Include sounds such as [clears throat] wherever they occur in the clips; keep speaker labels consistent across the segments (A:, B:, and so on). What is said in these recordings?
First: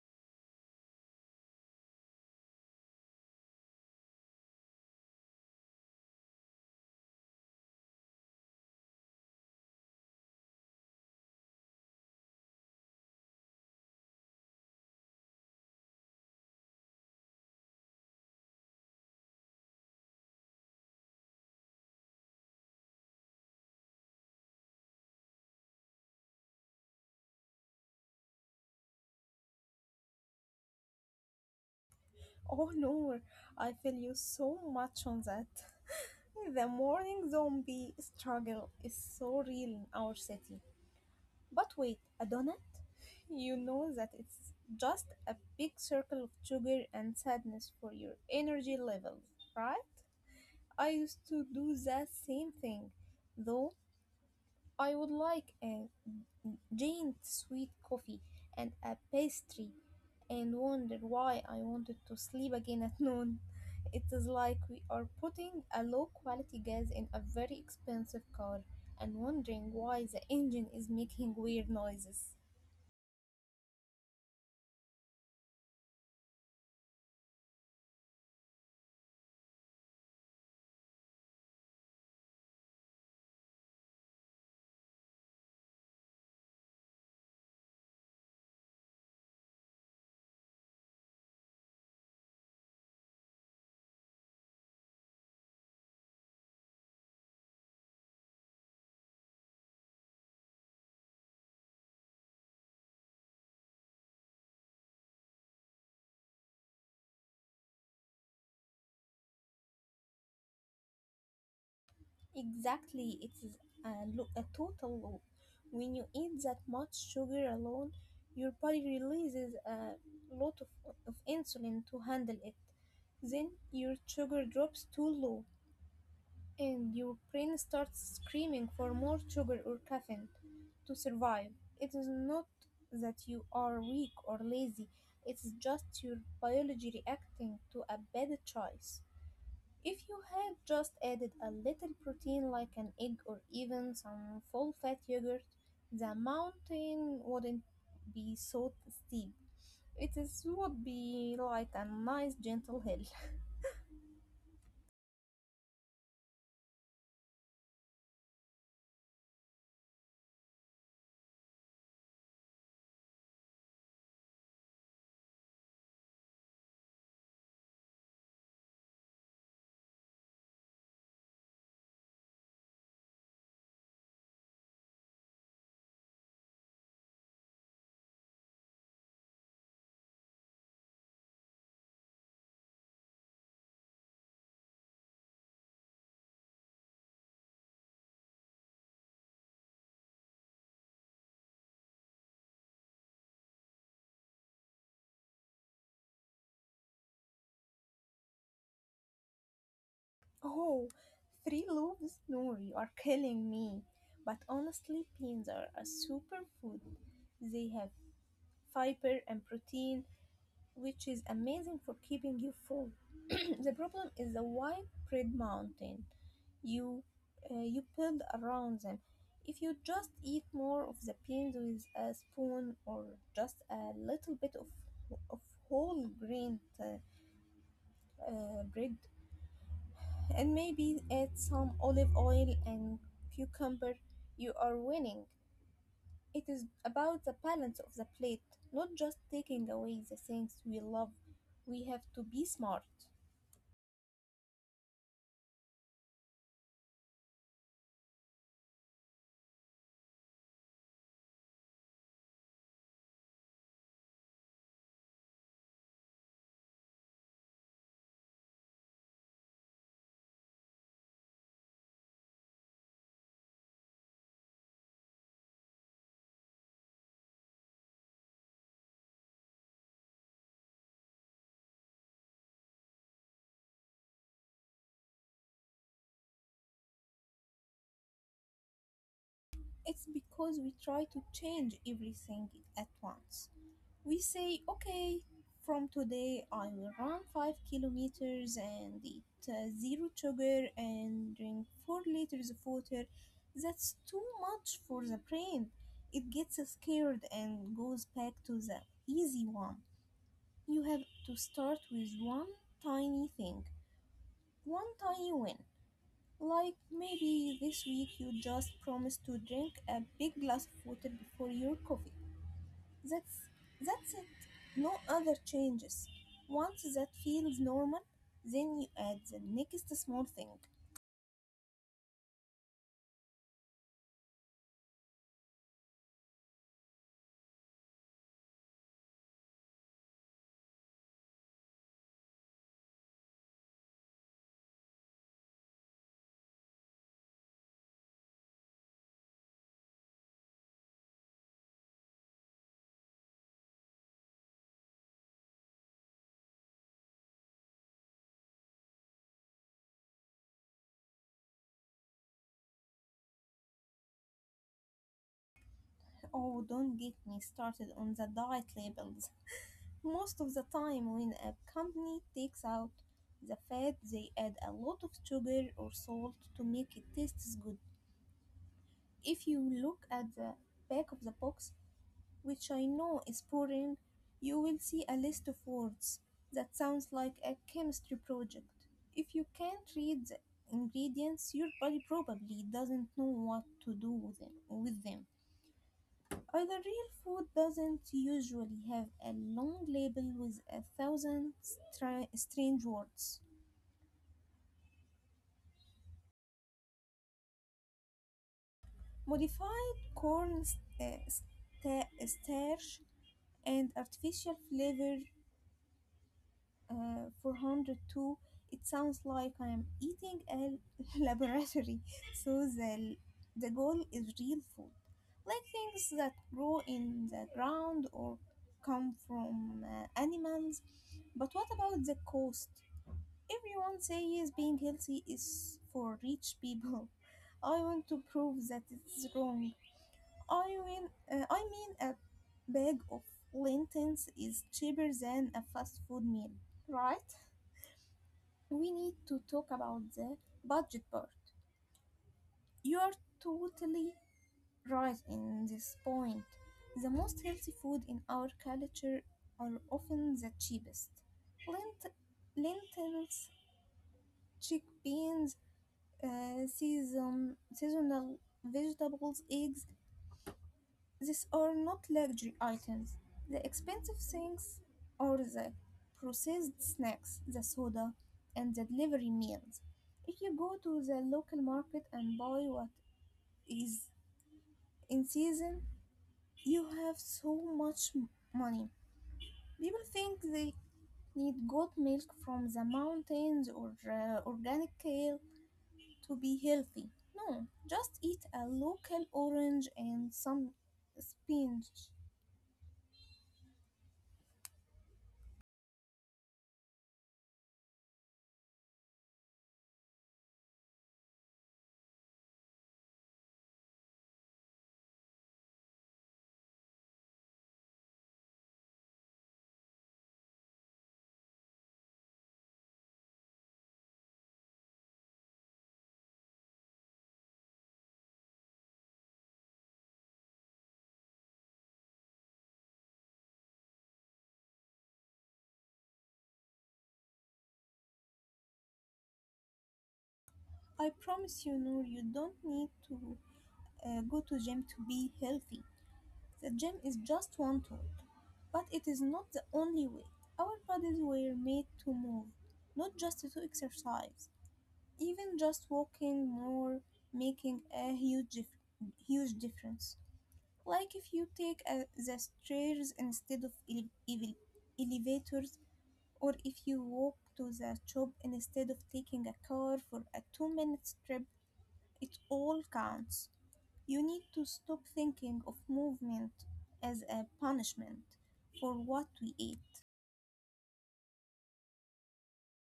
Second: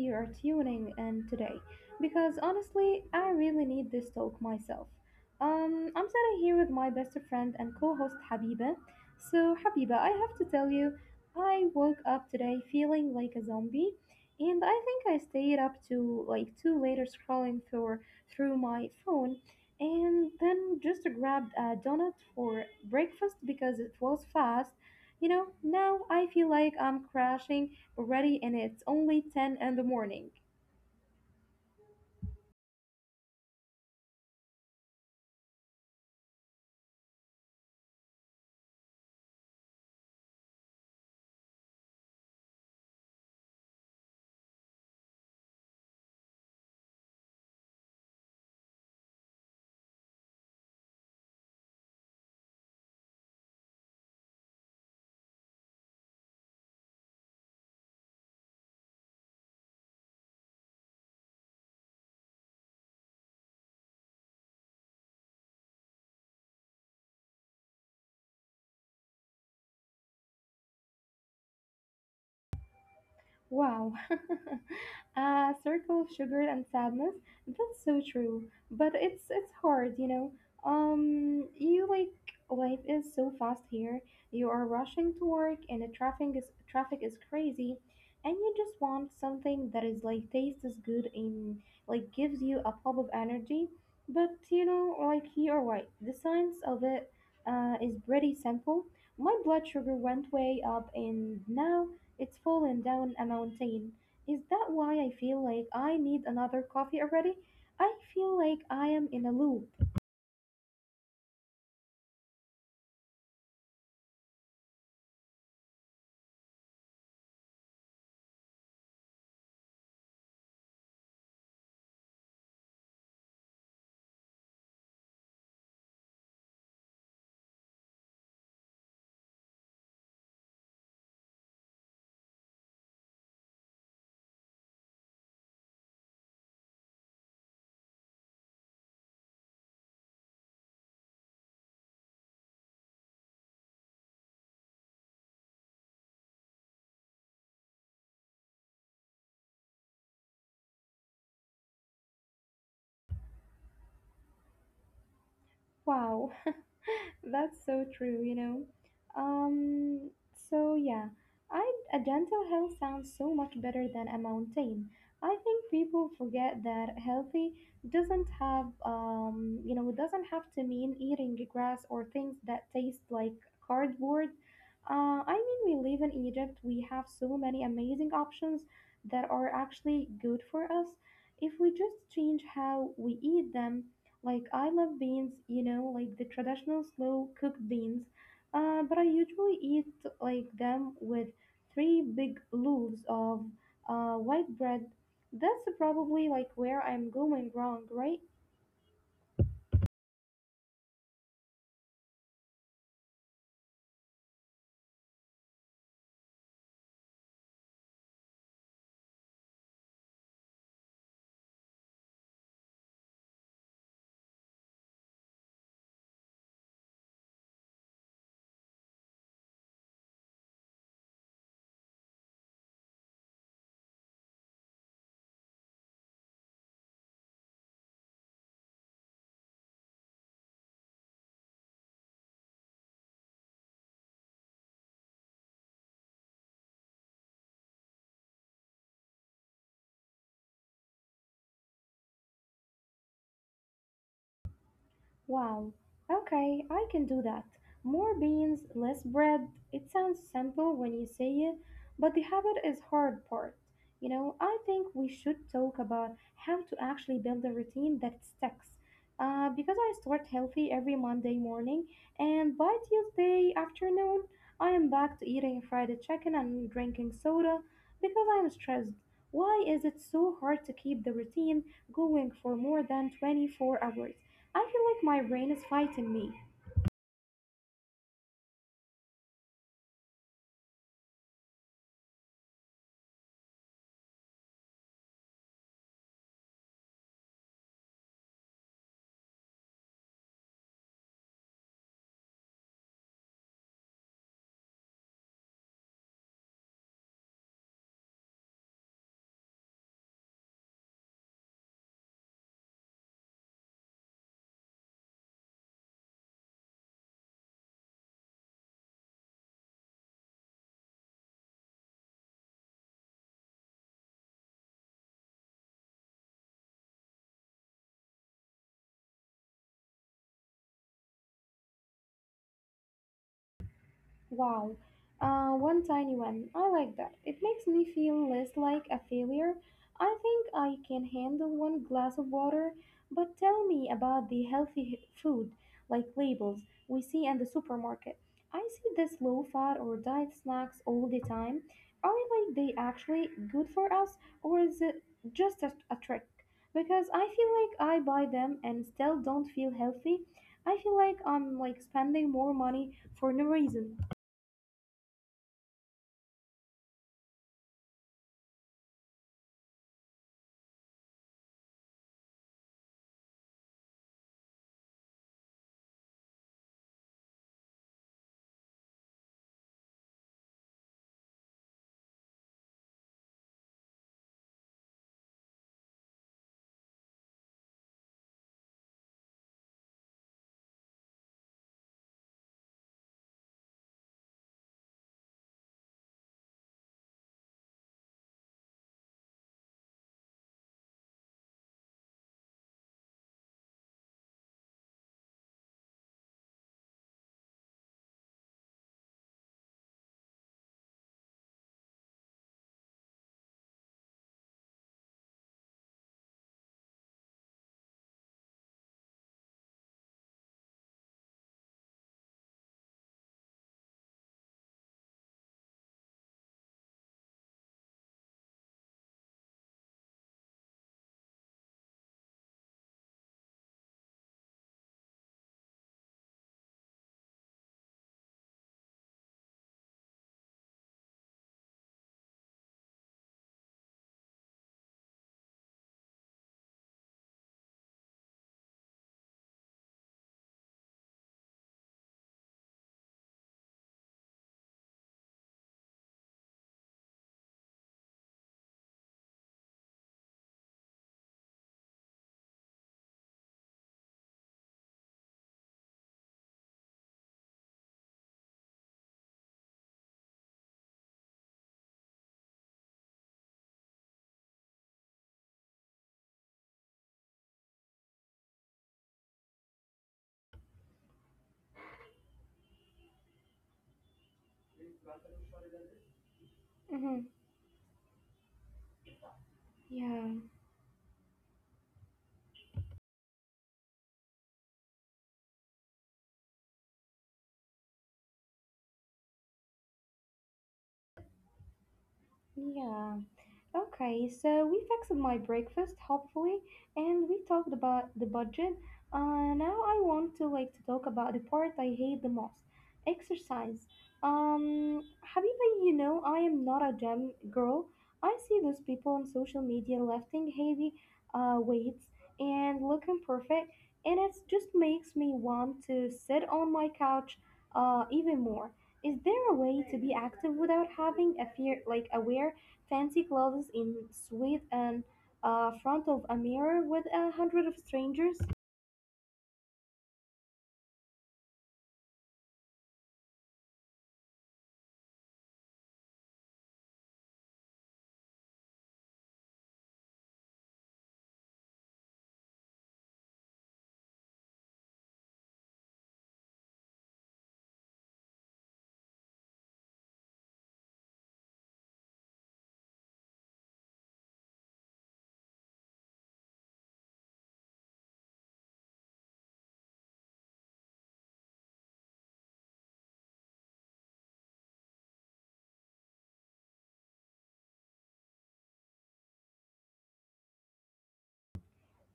A: you are tuning in today because honestly, I really need this talk myself. I'm sitting here with my best friend and co host Habiba. So, Habiba, I have to tell you, I woke up today feeling like a zombie, and I think I stayed up to like 2 later scrolling through my phone and then just grabbed a donut for breakfast because it was fast. Now I feel like I'm crashing already, and it's only 10 in the morning.
B: Oh no, I feel you so much on that. [laughs] The morning zombie struggle is so real in our city. But wait, a donut? You know that it's just a big circle of sugar and sadness for your energy levels, right? I used to do that same thing, though I would like a giant sweet coffee and a pastry and wonder why I wanted to sleep again at [laughs] noon. It is like we are putting a low quality gas in a very expensive car and wondering why the engine is making weird noises.
A: Wow, [laughs] a circle of sugar and sadness. That's so true, but it's hard, you know. You like life is so fast here. You are rushing to work, and the traffic is crazy, and you just want something that is like tastes as good and like gives you a pop of energy. But you know, like you are right. The science of it is pretty simple. My blood sugar went way up, and now it's fallen down a mountain. Is that why I feel like I need another coffee already? I feel like I am in a loop.
B: Exactly, it is a total loop. When you eat that much sugar alone, your body releases a lot of insulin to handle it. Then your sugar drops too low and your brain starts screaming for more sugar or caffeine to survive. It is not that you are weak or lazy, it's just your biology reacting to a bad choice. If you had just added a little protein like an egg or even some full fat yogurt, the mountain wouldn't be so steep. It is would be like a nice gentle hill. [laughs]
A: Wow. That's so true, you know. Um, so yeah, I a dental health sounds so much better than a mountain. I think people forget that healthy doesn't have to mean eating grass or things that taste like cardboard. I mean, we live in Egypt. We have so many amazing options that are actually good for us if we just change how we eat them, like I love beans, you know, like the traditional slow cooked beans, but I usually eat like them with three big loaves of white bread. That's probably like where I'm going wrong, right?
B: Oh, three loaves? No, you are killing me. But honestly, beans are a superfood. They have fiber and protein which is amazing for keeping you full. [clears throat] The problem is the widespread mountain you you build around them. If you just eat more of the beans with a spoon or just a little bit of whole grain bread and maybe add some olive oil and cucumber, you are winning. It is about the balance of the plate, not just taking away the things we love. We have to be smart.
A: Wow, okay, I can do that. More beans, less bread. It sounds simple when you say it, but the habit is hard part. You know, I think we should talk about how to actually build a routine that sticks. Because I start healthy every Monday morning, and by Tuesday afternoon, I am back to eating fried chicken and drinking soda because I'm stressed. Why is it so hard to keep the routine going for more than 24 hours? I feel like my brain is fighting me.
B: It's because we try to change everything at once. We say, okay, from today I will run 5 kilometers and eat zero sugar and drink 4 liters of water. That's too much for the brain. It gets scared and goes back to the easy one. You have to start with one tiny thing, one tiny win. Like maybe this week you just promise to drink a big glass of water before your coffee. That's that's it. No other changes. Once that feels normal, then you add the next small thing.
A: Wow, one tiny one. I like that. It makes me feel less like a failure. I think I can handle one glass of water, but tell me about the food, like labels we see in the supermarket. I see this low fat or diet snacks all the time. Are like they actually good for us, or is it just a trick? Because I feel like I buy them and still don't feel healthy. I feel like I'm like spending more money for no reason.
B: Oh, don't get me started on the diet labels. Most of the time when a company takes out the fat, they add a lot of sugar or salt to make it taste as good. If you look at the back of the box, which I know is boring, you will see a list of words that sounds like a chemistry project. If you can't read the ingredients, your body probably doesn't know what to do with them. With them. Either real food doesn't usually have a long label with a thousand strange words. Modified corn starch and artificial flavor 402, it sounds like I am eating a [laughs] laboratory. So the goal is real food, like things that grow in the ground or come from animals. But what about the cost? Everyone says being healthy is for rich people. [laughs] I want to prove that it's wrong. I mean, I mean a bag of lentils is cheaper than a fast food meal, right? We need to talk about the budget part. You are totally right in this point. The most healthy food in our culture are often the cheapest. Lent- lentils, chickpeas, seasonal vegetables, eggs. These are not luxury items. The expensive things are the processed snacks, the soda, and the delivery meals. If you go to the local market and buy what is in season, you have so
A: Mm-hmm.
B: much money. People think
A: Yeah.
B: they need goat milk from the mountains or organic kale to be healthy. No, just eat a local orange and some spinach.
A: Yeah. Okay, so we fixed my breakfast, hopefully, and we talked about the budget. Now I want to like to talk about the part I hate the most, exercise. Habiba, you know I am not a gym girl. I see those people on social media lifting heavy weights and looking perfect, and it just makes me want to sit on my couch even more. Is there a way to be active without having a fear like aware fancy clothes in suite and front of a mirror with a hundred of strangers.
B: I promise you, Noor, you don't need to go to gym to be healthy. The gym is just one tool, but it is not the only way. Our bodies were made to move, not just to exercise. Even just walking more making a huge difference. Like if you take the stairs instead of elevators, or if you walk to the shop instead of taking a car for a 2 minute trip, it all counts. You need to stop thinking of movement as a punishment for what we eat.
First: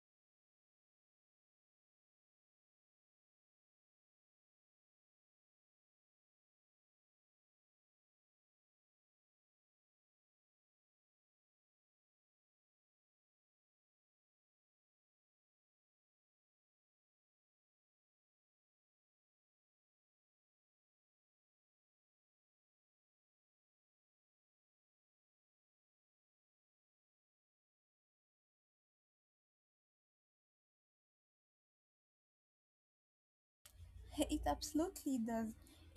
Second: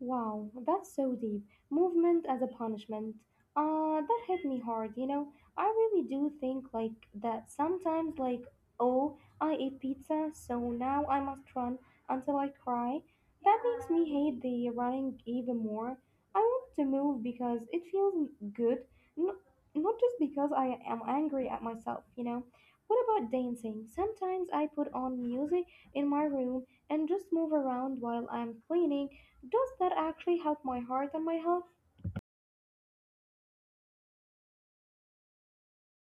A: Wow, that's so deep. Movement as a punishment. That hit me hard, you know. I really do think like that sometimes like, oh, I ate pizza, so now I must run until I cry. That makes me hate the running even more. I want to move because it feels good, not, not just because I am angry at myself, you know. What about dancing? Sometimes I put on music in my room and just move around while I'm cleaning, does that actually help my heart and my health?
B: [laughs] It absolutely does.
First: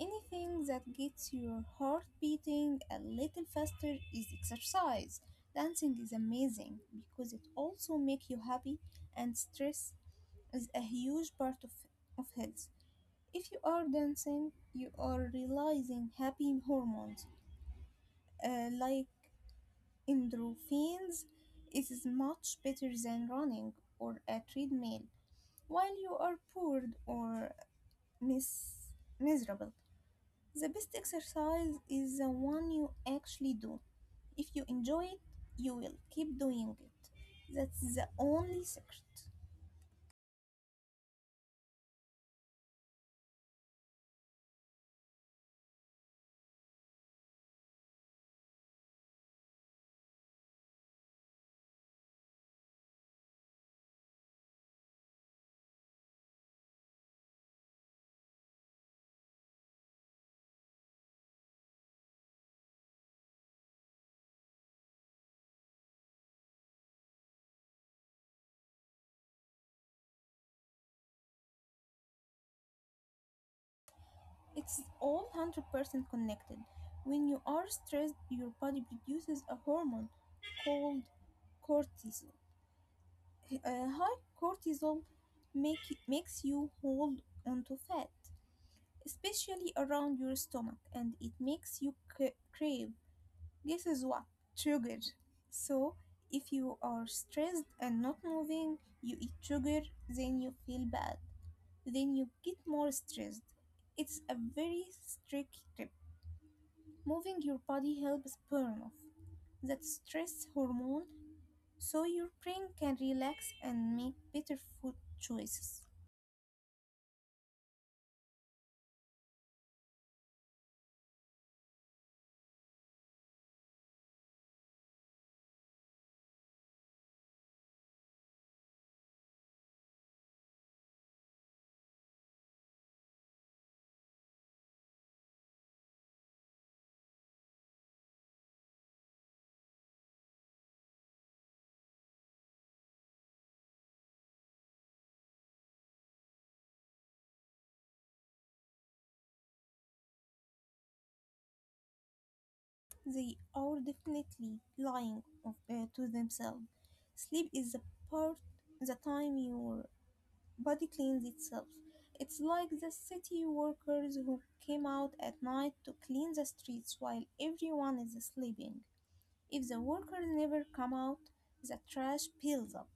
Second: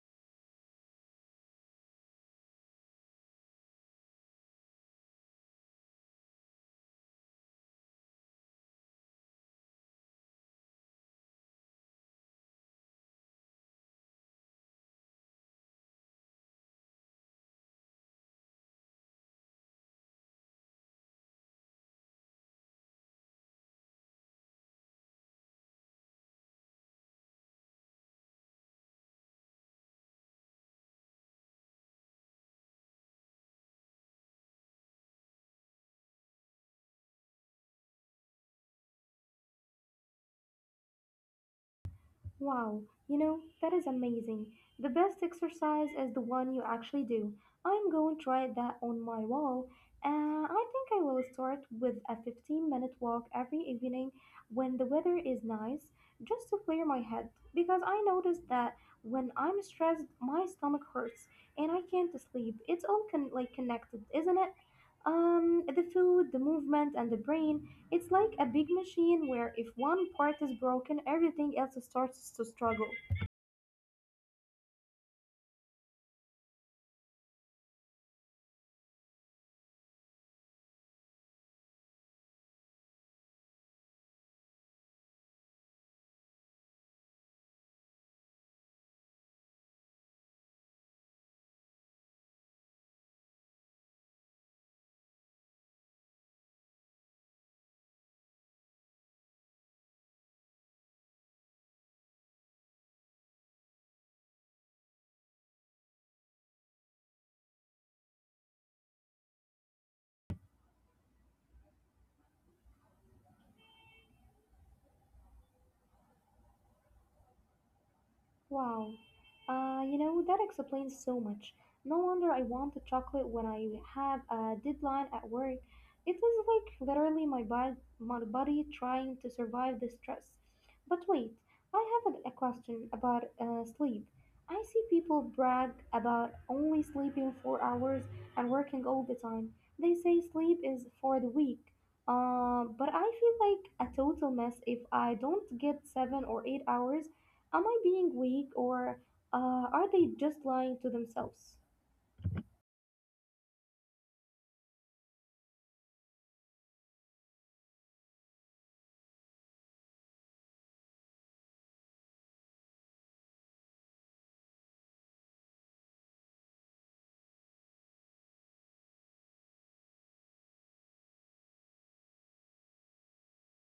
B: Anything that gets your heart beating a little faster is exercise. Dancing is amazing because it also makes you happy and stress is a huge part of health. If you are dancing, you are releasing happy hormones like endorphins. It is much better than running or a treadmill while you are bored or mis- miserable. The best exercise is the one you actually do. If you enjoy it, you will keep doing it. That's the only secret.
A: Wow, you know, that is amazing. The best exercise is the one you actually do. I'm going to write that on my wall. I think I will start with a 15-minute walk every evening when the weather is nice, just to clear my head, because I noticed that when I'm stressed, my stomach hurts and I can't sleep. It's all like connected, isn't it? The food, the movement, and the brain. It's like a big machine where if one part is broken, everything else starts to struggle.
B: It's all 100% connected. When you are stressed, your body produces a hormone called cortisol. High cortisol make, makes you hold onto fat, especially around your stomach, and it makes you crave. This is what? Sugar. So, if you are stressed and not moving, you eat sugar, then you feel bad, then you get more stressed. It's a very strict tip. Moving your body helps burn off that stress hormone so your brain can relax and make better food choices.
A: Wow. You know, that explains so much. No wonder I wanted chocolate when I have a deadline at work. It was like literally my body trying to survive the stress. But wait, I have a question about sleep. I see people brag about only sleeping 4 hours and working all the time. They say sleep is for the weak. But I feel like a total mess if I don't get 7 or 8 hours. Am I being weak or are they just lying to themselves?
B: They are definitely lying to themselves. Sleep is part, the time your body cleans itself. It's like the city workers who came out at night to clean the streets while everyone is sleeping. If the workers never come out, the trash builds up.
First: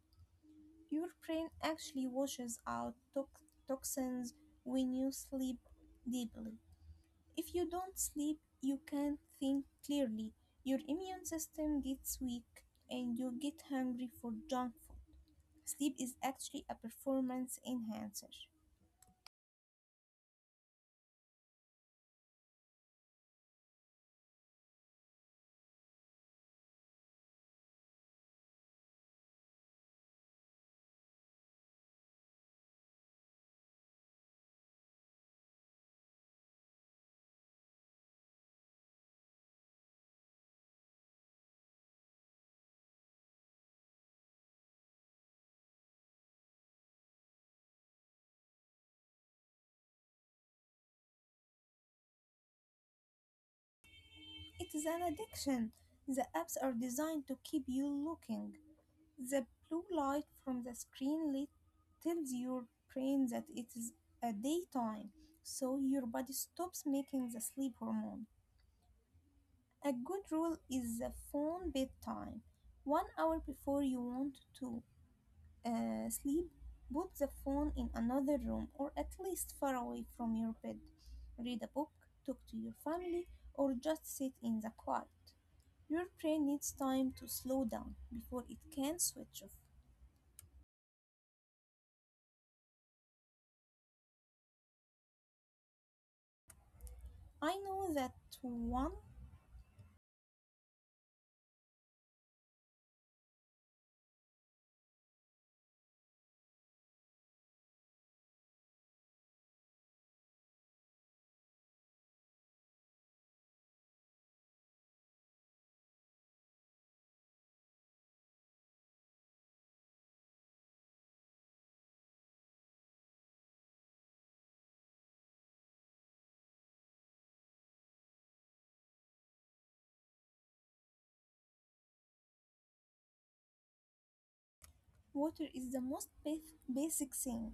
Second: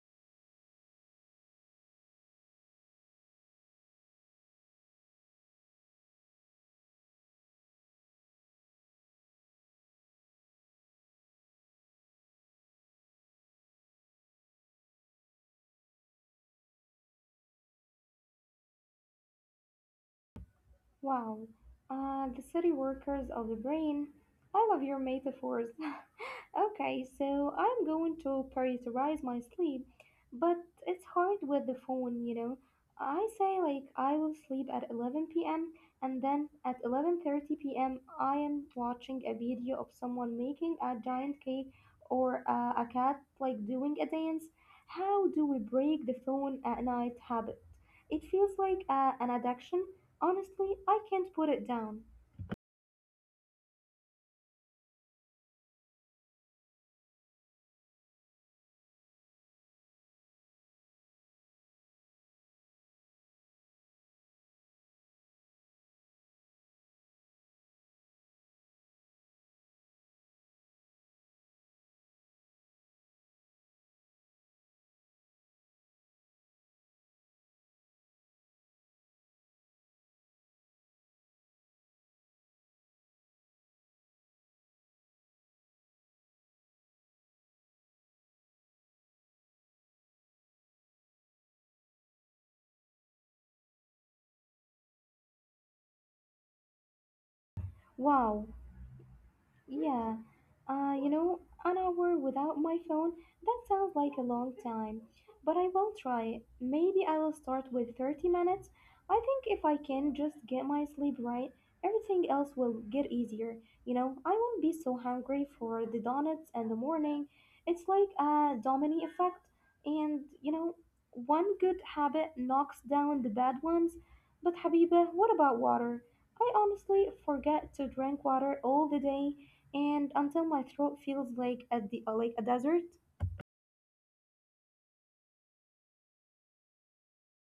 B: Your brain actually washes out toxins when you sleep deeply. If you don't sleep, you can't think clearly. Your immune system gets weak and you get hungry for junk food. Sleep is actually a performance enhancer.
A: Wow, the city workers of the brain. I love your metaphors. [laughs] Okay, so I'm going to prioritize my sleep, but it's hard with the phone, you know. I say like I will sleep at 11 p.m. and then at 11:30 p.m. I am watching a video of someone making a giant cake or a cat like doing a dance. How do we break the phone at night habit? It feels like an addiction. Honestly, I can't put it down.
B: It is an addiction. The apps are designed to keep you looking. The blue light from the screen lit tells your brain that it is a daytime, so your body stops making the sleep hormone. A good rule is the phone bedtime, 1 hour before you want to. Sleep, put the phone in another room or at least far away from your bed. Read a book, talk to your family, or just sit in the quiet. Your brain needs time to slow down before it can switch off. I know that
A: Wow.
B: one.
A: Yeah, you know, an hour without my phone, that sounds like a long time. But I will try. Maybe I will start with 30 minutes. I think if I can just get my sleep right, everything else will get easier. You know, I won't be so hungry for the donuts in the morning. It's like a domino effect. And, you know, one good habit knocks down the bad ones. But, Habiba, what about water? I honestly forget to drink water all the day and until my throat feels like at the like a desert.
B: Water is the most basic thing,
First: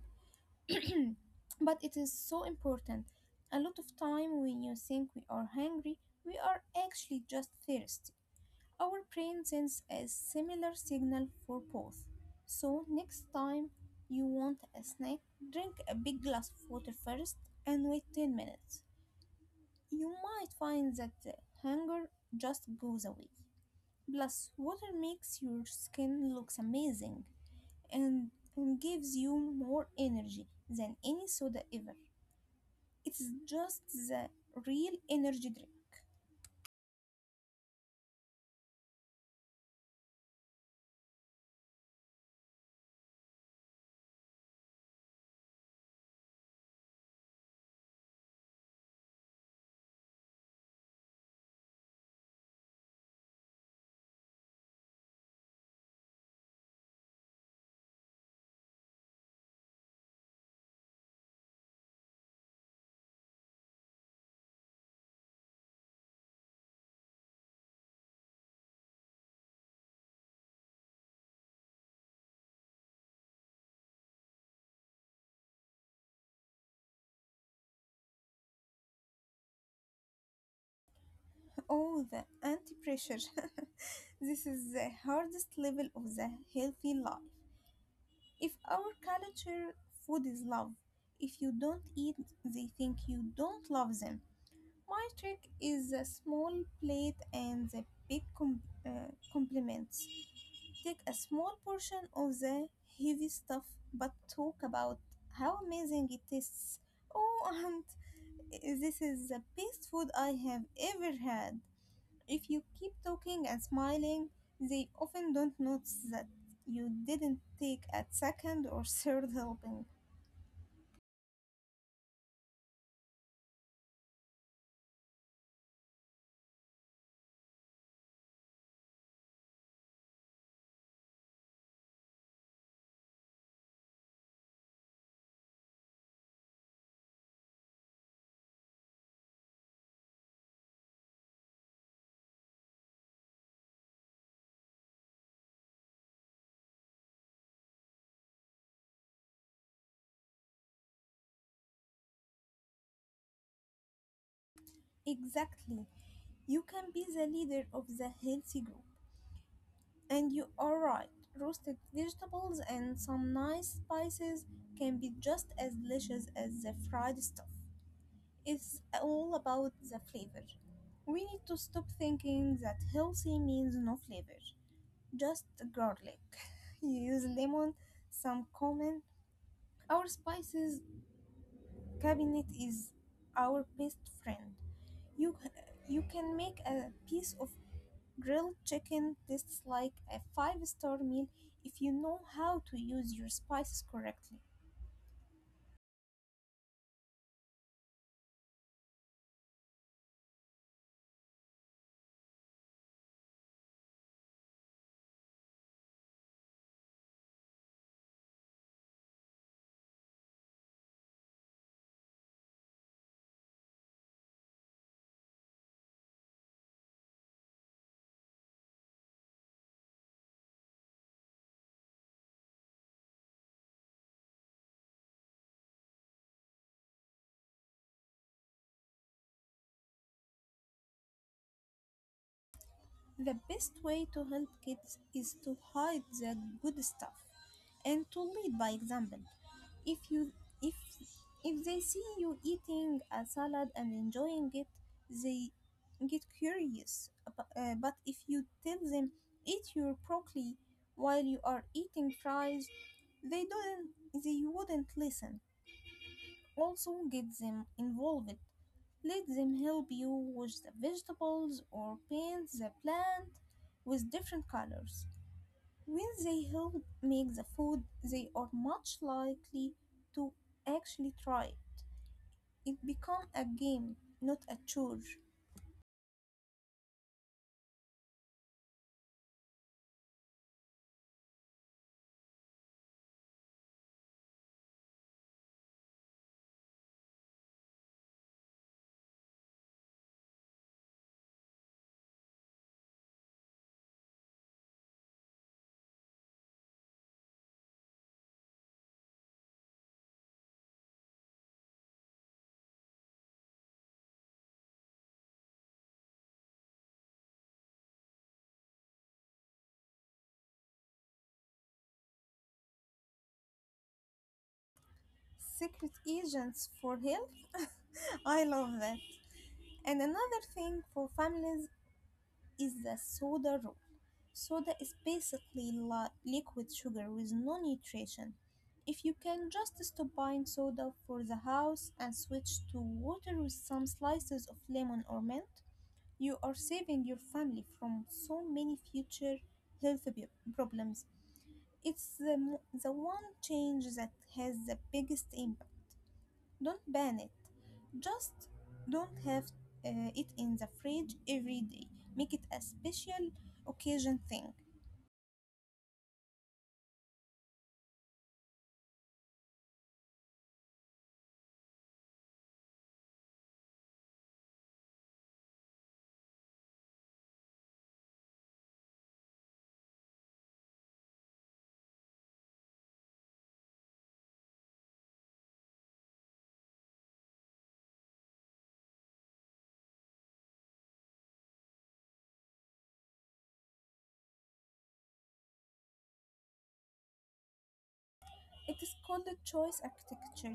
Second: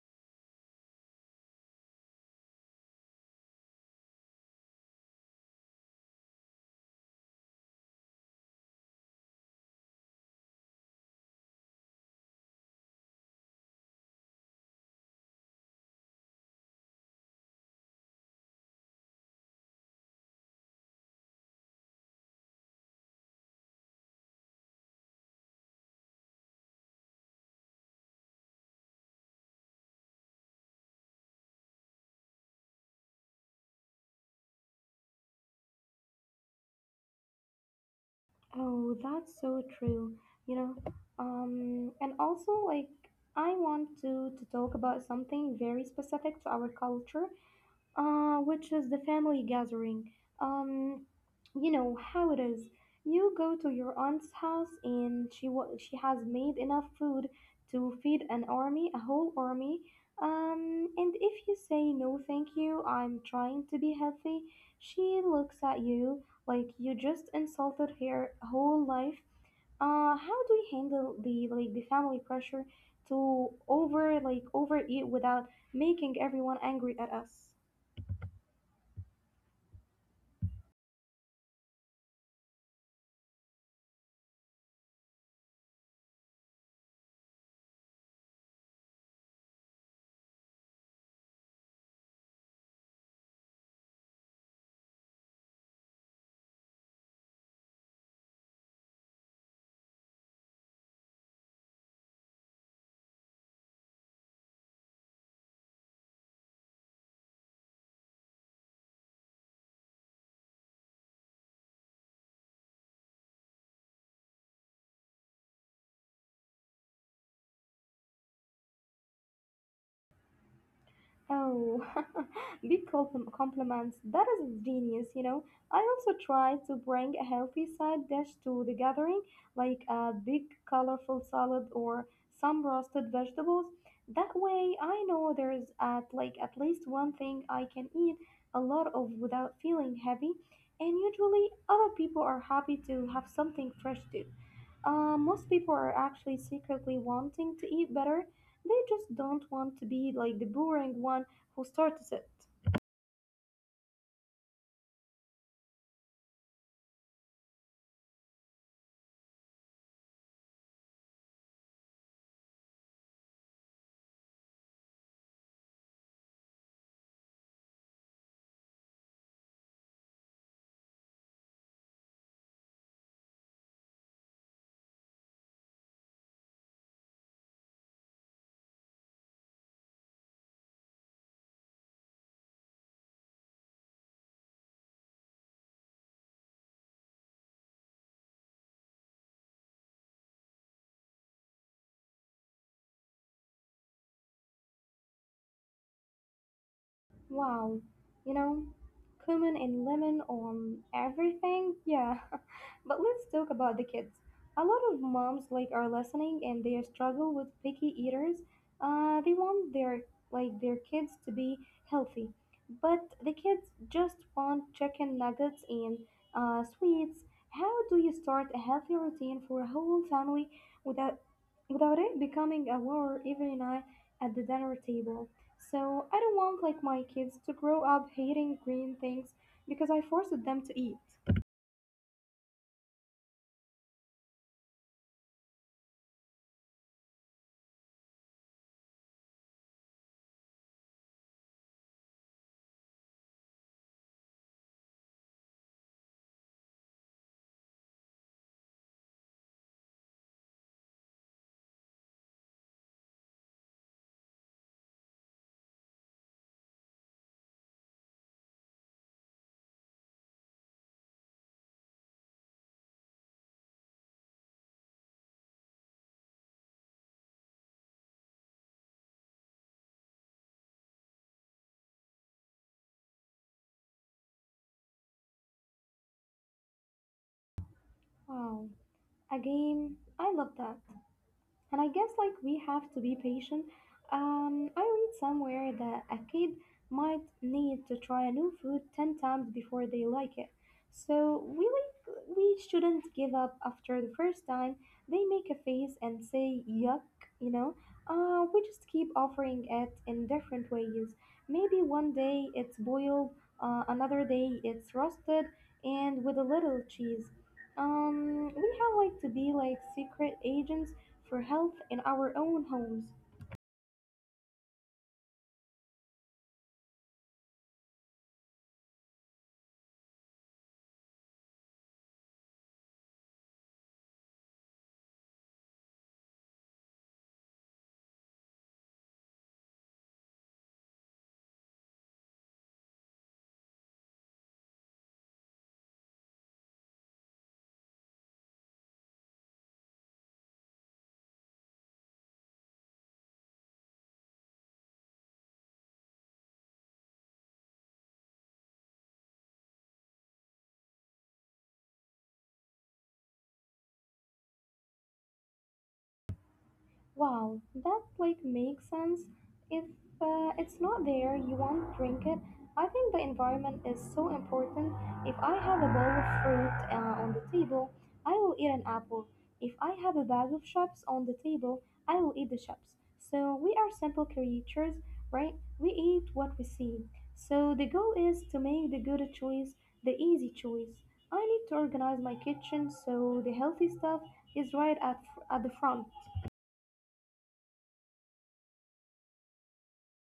B: [clears throat] but it is so important. A lot of time when you think we are hungry, we are actually just thirsty. Our brain sends a similar signal for both. So, next time you want a snack, drink a big glass of water first and wait 10 minutes. You might find that the hunger just goes away. Plus, water makes your skin looks amazing and, and gives you more energy than any soda ever. It's just the real energy drink.
A: Oh, that's so true. You know, and also like I want to talk about something very specific to our culture, which is the family gathering. Um, you know how it is. You go to your aunt's house, and she has made enough food to feed an army, a whole army. And if you say no, thank you, I'm trying to be healthy, she looks at you like you just insulted her whole life. How do you handle the like the family pressure to over like overeat without making everyone angry at us?
B: Oh, the anti-pressure. [laughs] This is the hardest level of the healthy life. If our culture food is love, if you don't eat, they think you don't love them. My trick is a small plate and the big compliments. Take a small portion of the heavy stuff, but talk about how amazing it tastes. Oh, [laughs] and this is the best food I have ever had. If you keep talking and smiling, they often don't notice that you didn't take a second or [laughs] third helping.
A: Oh, [laughs] compliments. That is genius, you know. I also try to bring a healthy side dish to the gathering, like a big colorful salad or some roasted vegetables. That way, I know there's at like at least one thing I can eat a lot of without feeling heavy, and usually other people are happy to have something fresh too. Most people are actually secretly wanting to eat better, they just don't want to be like the boring one who starts it.
B: Exactly. You can be the leader of the healthy group. And you are right. Roasted vegetables and some nice spices can be just as delicious as the fried stuff. It's all about the flavor. We need to stop thinking that healthy means no flavor, just garlic. [laughs] You use lemon, some cumin. Our spices cabinet is our best friend. You you can make a piece of grilled chicken taste like a five-star meal if you know how to use your spices correctly.
A: Wow, you know, cumin and lemon on everything? Yeah. [laughs] But let's talk about the kids. A lot of moms like are listening and they struggle with picky eaters. They want their kids to be healthy, but the kids just want chicken nuggets and sweets. How do you start a healthy routine for a whole family without it becoming a war every night at the dinner table? So I don't want like my kids to grow up hating green things because I forced them to eat.
B: The best way to help kids is to hide the good stuff and to lead by example. If you if if they see you eating a salad and enjoying it, they get curious. But if you tell them eat your broccoli while you are eating fries, they don't they wouldn't listen. Also, get them involved. Let them help you wash the vegetables or paint the plant with different colors. When they help make the food, they are much likely to actually try. It becomes a game, not a chore.
A: Wow, a game. I love that. And I guess like we have to be patient. I read somewhere that a kid might need to try a new food 10 times before they like it. So we like, we shouldn't give up after the first time they make a face and say yuck, you know. We just keep offering it in different ways. Maybe one day it's boiled, another day it's roasted and with a little cheese. We have like to be like secret agents for health in our own homes.
B: Secret agents for health? [laughs] I love that. And another thing for families is the soda roll. Soda is basically liquid sugar with no nutrition. If you can just stop buying soda for the house and switch to water with some slices of lemon or mint, you are saving your family from so many future health problems. It's the one change that has the biggest impact. Don't ban it. Just don't have it in the fridge every day. Make it a special occasion thing.
A: Wow, that like makes sense. If it's not there, you won't drink it. I think the environment is so important. If I have a bowl of fruit on the table, I will eat an apple. If I have a bag of chips on the table, I will eat the chips. So we are simple creatures, right? We eat what we see. So the goal is to make the good choice the easy choice. I need to organize my kitchen so the healthy stuff is right at the front.
B: It is called choice architecture.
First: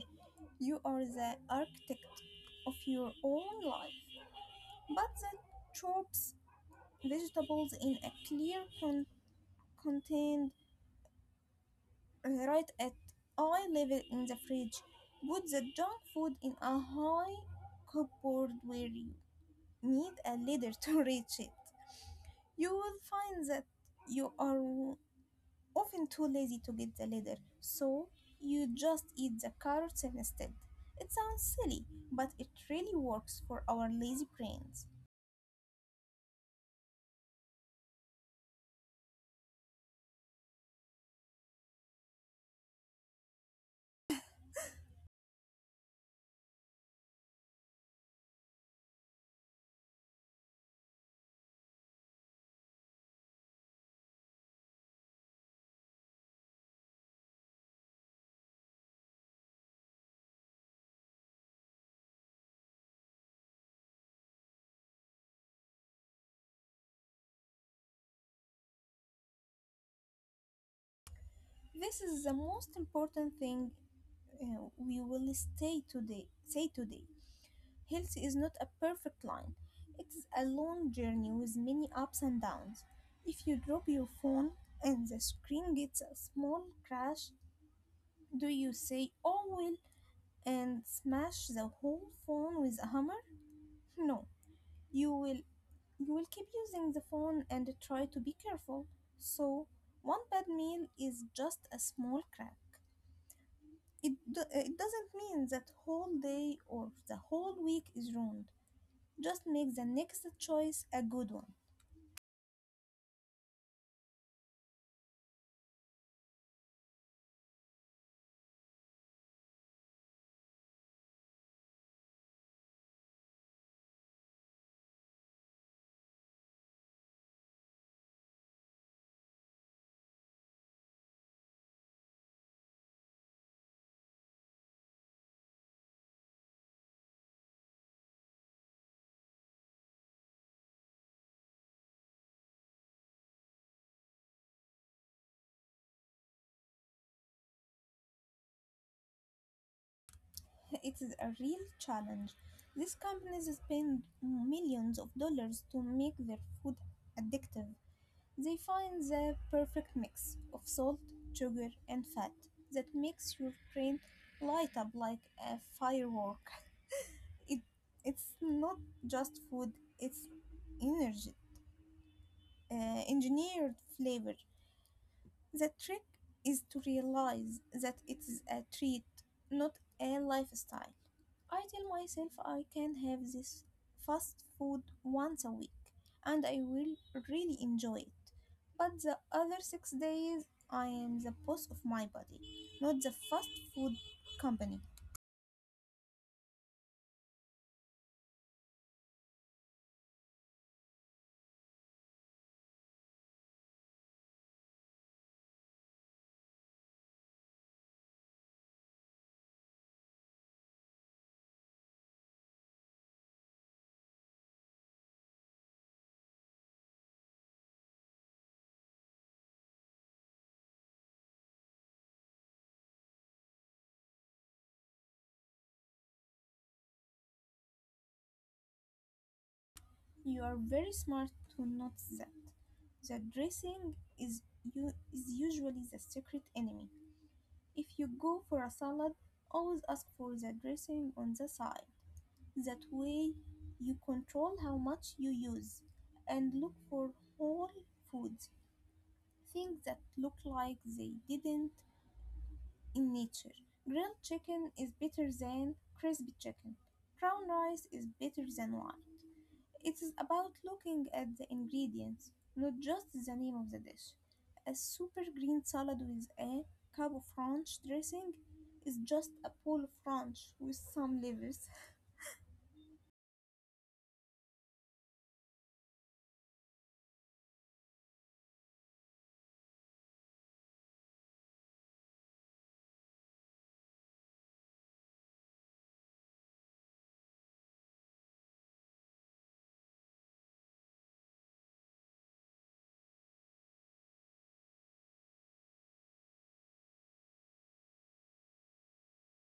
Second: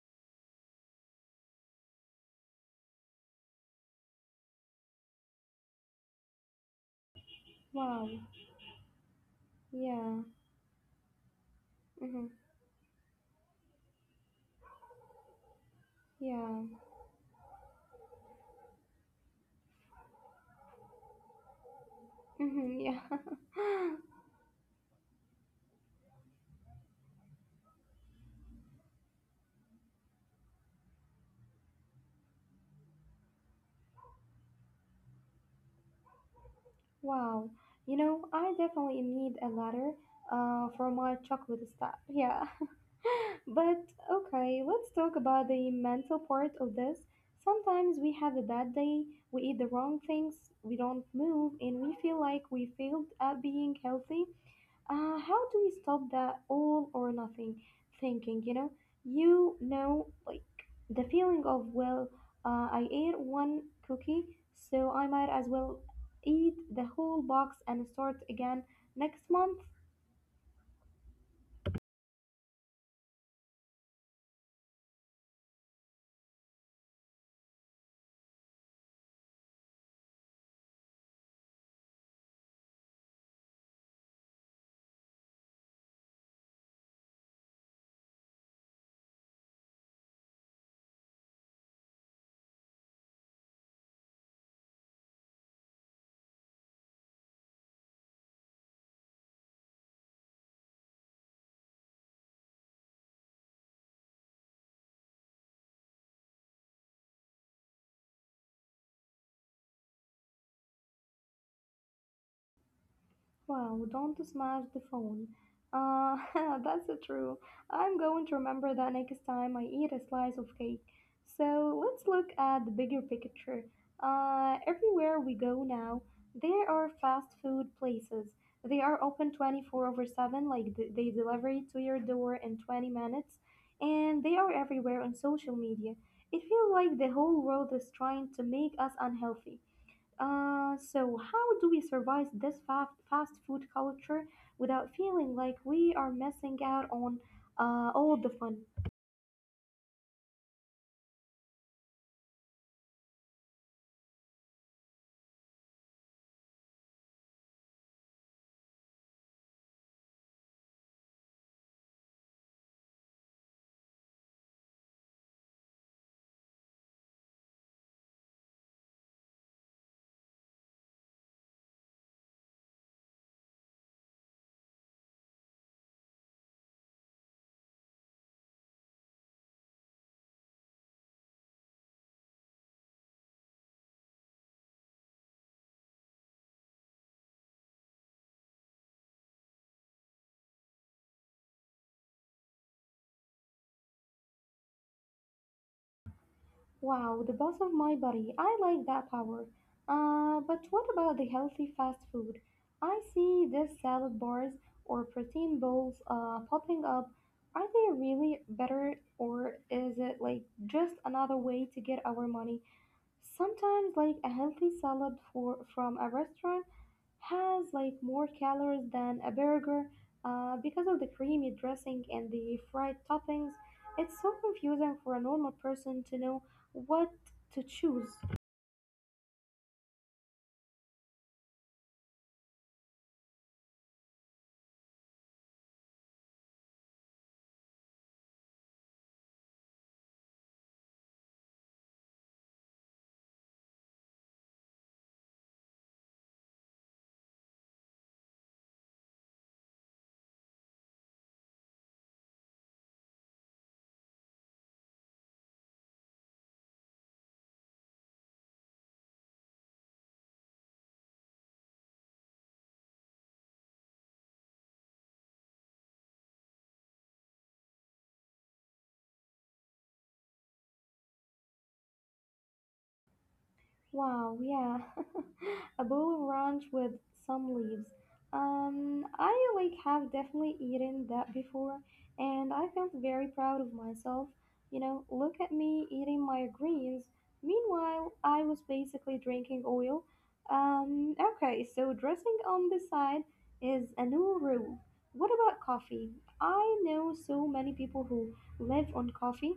B: You are the architect of your own life. But the chops vegetables in
A: Wow.
B: a clear
A: Yeah.
B: contained,
A: Mm-hmm.
B: right at eye level in the fridge. Put the junk food in
A: Yeah.
B: a high cupboard where you need a ladder [laughs] to reach it. You
A: Mm-hmm.
B: will
A: Yeah. [laughs]
B: find that you are often too lazy to get the ladder, so you just eat the carrots instead. It sounds silly, but it really works for our lazy brains.
A: Wow. You know, I definitely need a letter for my chocolate stack. Yeah. [laughs] But okay, let's talk about the mental part of this. Sometimes we have a bad day, we eat the wrong things, we don't move, and we feel like we failed at being healthy. How do we stop the all or nothing thinking, like the feeling of, well, I ate one cookie, so I might as well eat the whole box and start again next month.
B: This is the most important thing we will stay today, say today. Health is not a perfect line. It is a long journey with many ups and downs. If you drop your phone and the screen gets a small crash, do you say, "Oh well," and smash the whole phone with a hammer? No. You will you will keep using the phone and try to be careful. So, one bad meal is just a small crack. It doesn't mean that whole day or the whole week is ruined. Just make the next choice a good one.
A: Wow, don't smash the phone. Uh, [laughs] that's so true. I'm going to remember that next time I eat a slice of cake. So let's look at the bigger picture. Everywhere we go now, there are fast food places. They are open 24 over 7, like they deliver it to your door in 20 minutes, and they are everywhere on social media. It feels like the whole world is trying to make us unhealthy. So how do we survive this fast food culture without feeling like we are missing out on all the fun?
B: [laughs] It is a real challenge. These companies spend millions of dollars to make their food addictive. They find the perfect mix of salt, sugar, and fat that makes your brain light up like a firework. It, it's not just food, it's energy, engineered flavor. The trick is to realize that it is a treat, not a lifestyle. I tell myself I can have this fast food once a week and I will really enjoy it. But the other 6 days, I am the boss of my body, not the fast food company.
A: Wow, the boss of my body. I like that power. But what about the healthy fast food? I see these salad bars or protein bowls popping up. Are they really better, or is it like just another way to get our money? Sometimes, like a healthy salad from a restaurant has like more calories than a burger because of the creamy dressing and the fried toppings. It's so confusing for a normal person to know what to choose.
B: You are very smart to notice that. The dressing is usually the secret enemy. If you go for a salad, always ask for the dressing on the side. That way, you control how much you use, and look for whole foods, things that look like they didn't in nature. Grilled chicken is better than crispy chicken. Brown rice is better than white. It is about looking at the ingredients, not just the name of the dish. A super green salad with a cup of ranch dressing is just a bowl of ranch with some livers. [laughs]
A: Wow, yeah. [laughs] A bowl of ranch with some leaves. I like have definitely eaten that before and I felt very proud of myself. You know, look at me eating my greens. Meanwhile, I was basically drinking oil. Okay, so dressing on the side is a new rule. What about coffee? I know so many people who live on coffee.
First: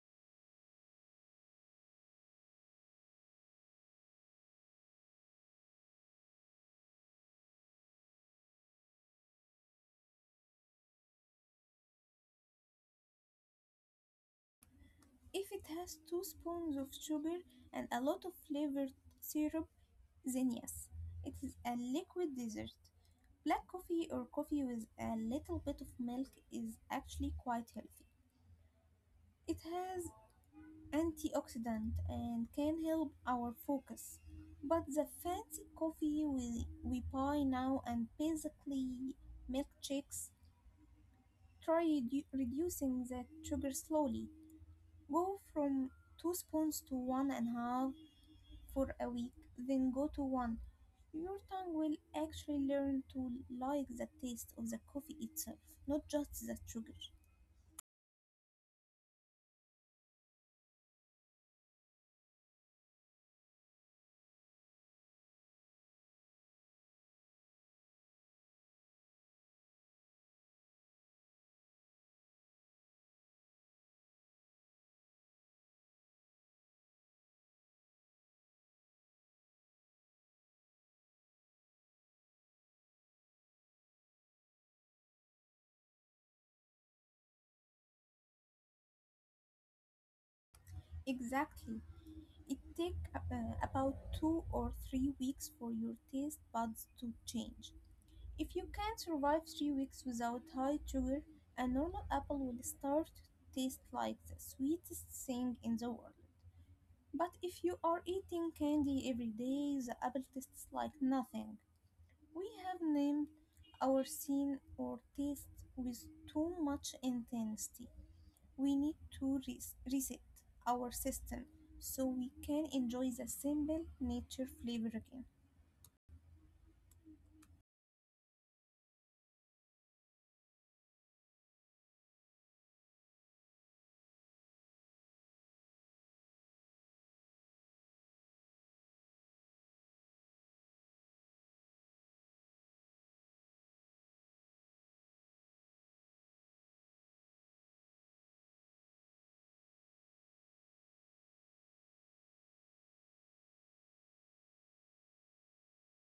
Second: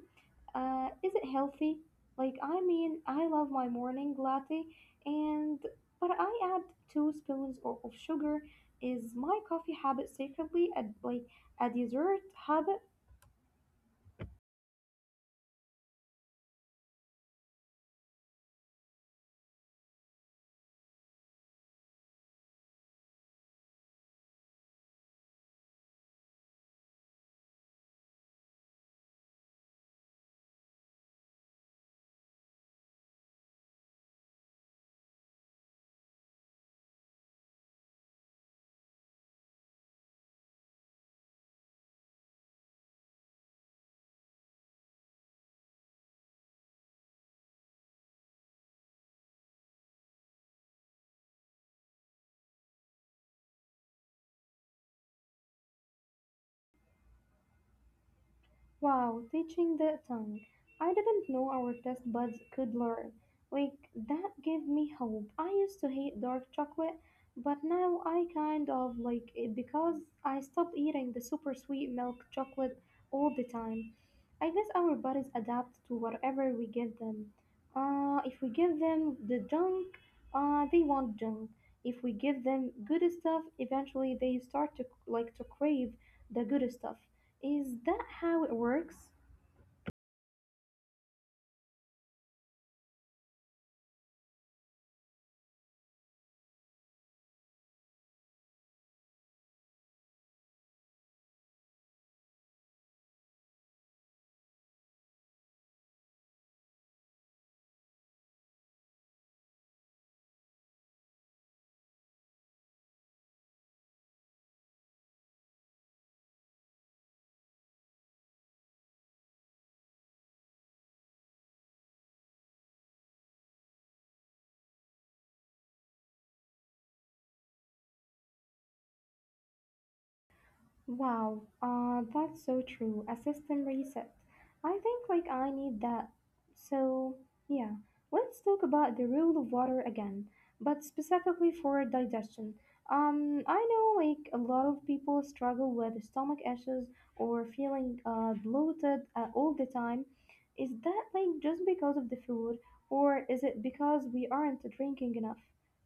A: Is it healthy? Like, I mean, I love my morning latte, and but I add two spoons of sugar. Is my coffee habit secretly a, like a dessert habit?
B: If it has two spoons of sugar and a lot of flavored syrup, then yes, it is a liquid dessert. Black coffee or coffee with a little bit of milk is actually quite healthy. It has antioxidant and can help our focus. But the fancy coffee we buy now and basically milkshakes, try reducing the sugar slowly. Go from two spoons to one and a half for a week, then go to one, your tongue will actually learn to like the taste of the coffee itself, not just the sugar.
A: Wow, teaching the tongue. I didn't know our taste buds could learn. Like, that gave me hope. I used to hate dark chocolate, but now I kind of like it because I stopped eating the super sweet milk chocolate all the time. I guess our bodies adapt to whatever we give them. If we give them the junk, they want junk. If we give them good stuff, eventually they start to like to crave the good stuff. Is that how it works?
B: Exactly. It takes about 2 or 3 weeks for your taste buds to change. If you can survive 3 weeks without high sugar, a normal apple will start to taste like the sweetest thing in the world. But if you are eating candy every day, the apple tastes like nothing. We have named our scene or taste with too much intensity. We need to reset our system so we can enjoy the simple nature flavor again.
A: Wow, that's so true. A system reset. I think like I need that. So, yeah, let's talk about the rule of water again, but specifically for digestion. I know like a lot of people struggle with stomach issues or feeling bloated all the time. Is that like just because of the food, or is it because we aren't drinking enough?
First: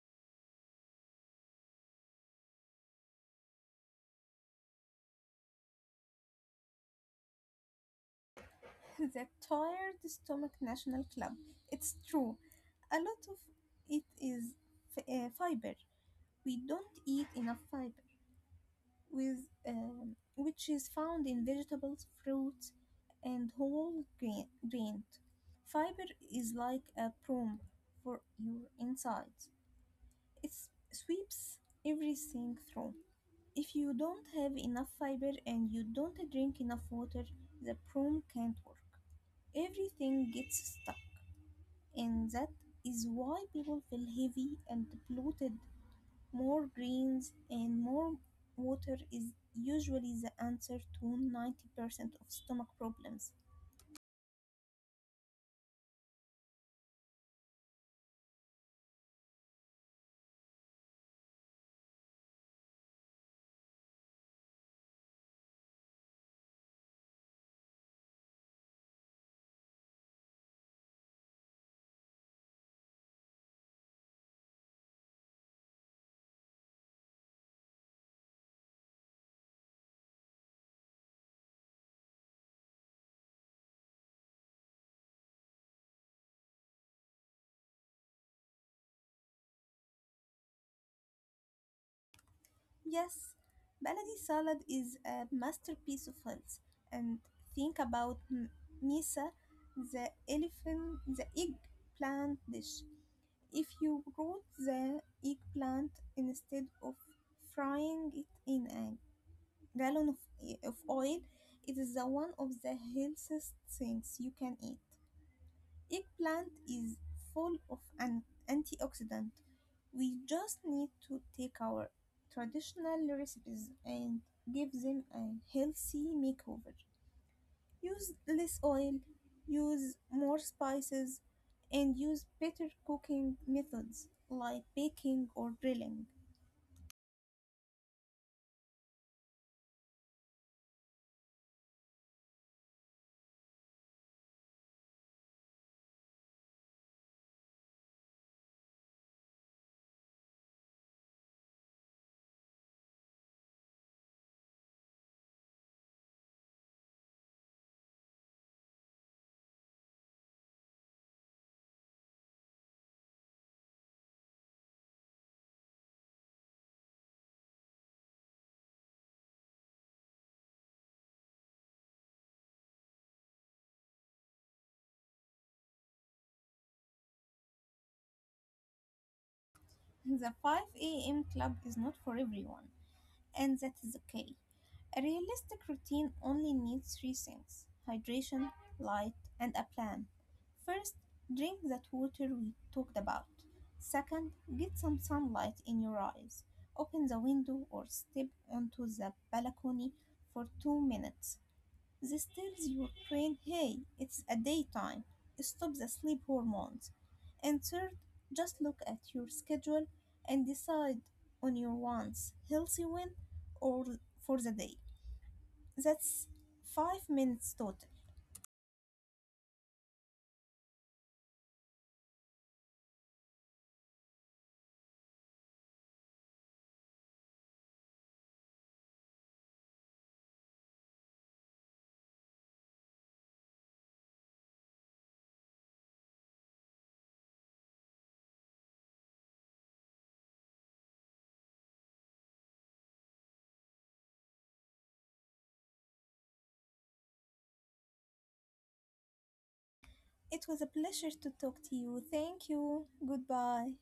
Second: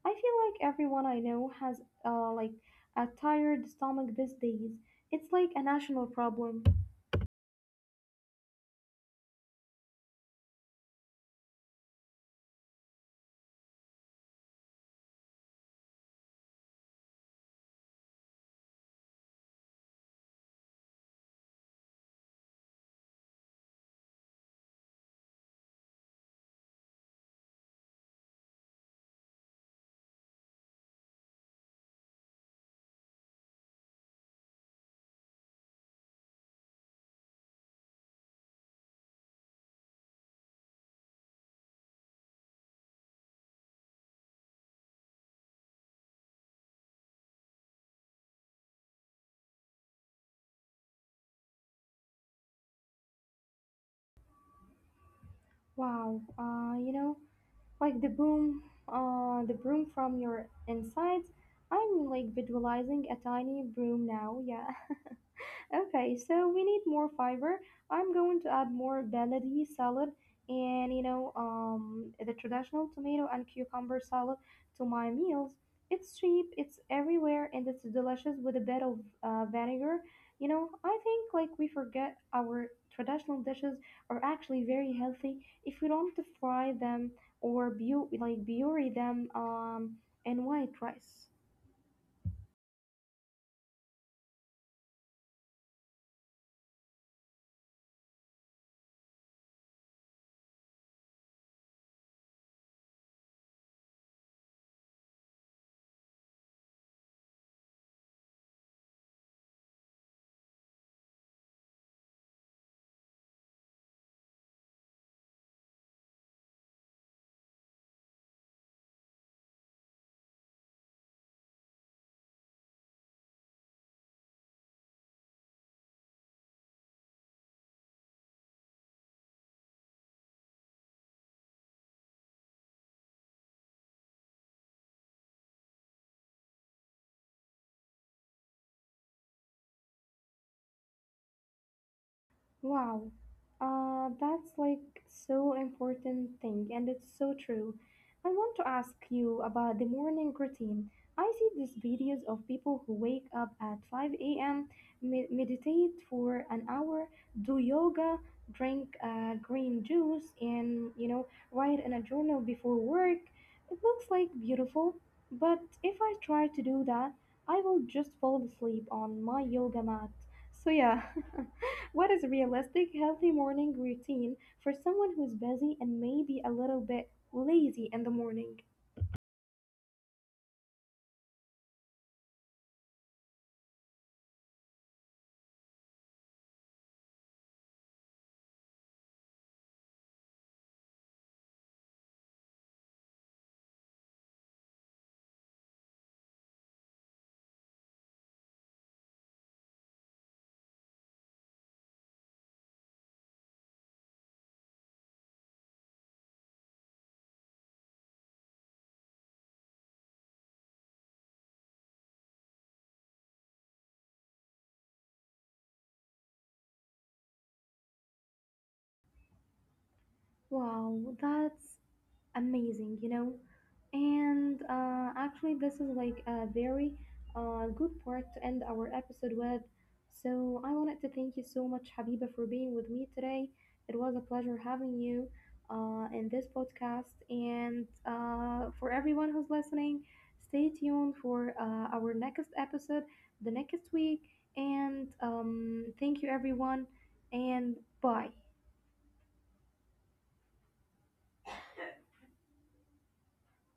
A: I feel like everyone I know has like a tired stomach these days. It's like a national problem.
B: [laughs] The Tired Stomach National Club. It's true. A lot of it is fiber. We don't eat enough fiber, with, which is found in vegetables, fruits, and whole grain. Fiber is like a broom for your insides. It sweeps everything through. If you don't have enough fiber and you don't drink enough water, the broom can't work. Everything gets stuck, and that is why people feel heavy and bloated. More greens and more water is usually the answer to 90% of stomach problems.
A: Wow, you know, like the the broom from your insides. I'm like visualizing a tiny broom now. Yeah. [laughs] Okay, so we need more fiber. I'm going to add more bellady salad and you know the traditional tomato and cucumber salad to my meals. It's cheap, it's everywhere, and it's delicious with a bit of vinegar. You know, I think like we forget our traditional dishes are actually very healthy if we don't fry them or like bury them in white rice.
B: Yes, baladi salad is a masterpiece of health. And think about misa, the elephant, the eggplant dish. If you roll the eggplant instead of frying it in a gallon of oil, it is the one of the healthiest things you can eat. Eggplant is full of an antioxidant. We just need to take our traditional recipes and give them a healthy makeover. Use less oil, use more spices, and use better cooking methods like baking or grilling. [laughs]
A: Wow, that's like so important thing, and it's so true. I want to ask you about the morning routine. I see these videos of people who wake up at 5 a.m., meditate for an hour, do yoga, drink green juice, and you know, write in a journal before work. It looks like beautiful, but if I try to do that, I will just fall asleep on my yoga mat. So yeah. [laughs] What is a realistic, healthy morning routine for someone who's busy and maybe a little bit lazy in the morning?
B: The 5 a.m. club is not for everyone, and that is okay. A realistic routine only needs three things: hydration, light, and a plan. First, drink that water we talked about. Second, get some sunlight in your eyes. Open the window or step onto the balcony for 2 minutes. This tells your brain, hey, it's a daytime, stop the sleep hormones. And third, just look at your schedule and decide on your wants, healthy win or for the day. That's 5 minutes total.
A: Wow, that's amazing, you know, and actually this is like a very good part to end our episode with. So I wanted to thank you so much, Habiba, for being with me today. It was a pleasure having you in this podcast, and for everyone who's listening, stay tuned for our next episode the next week, and thank you everyone, and bye.
B: It was a pleasure to talk to you. Thank you. Goodbye.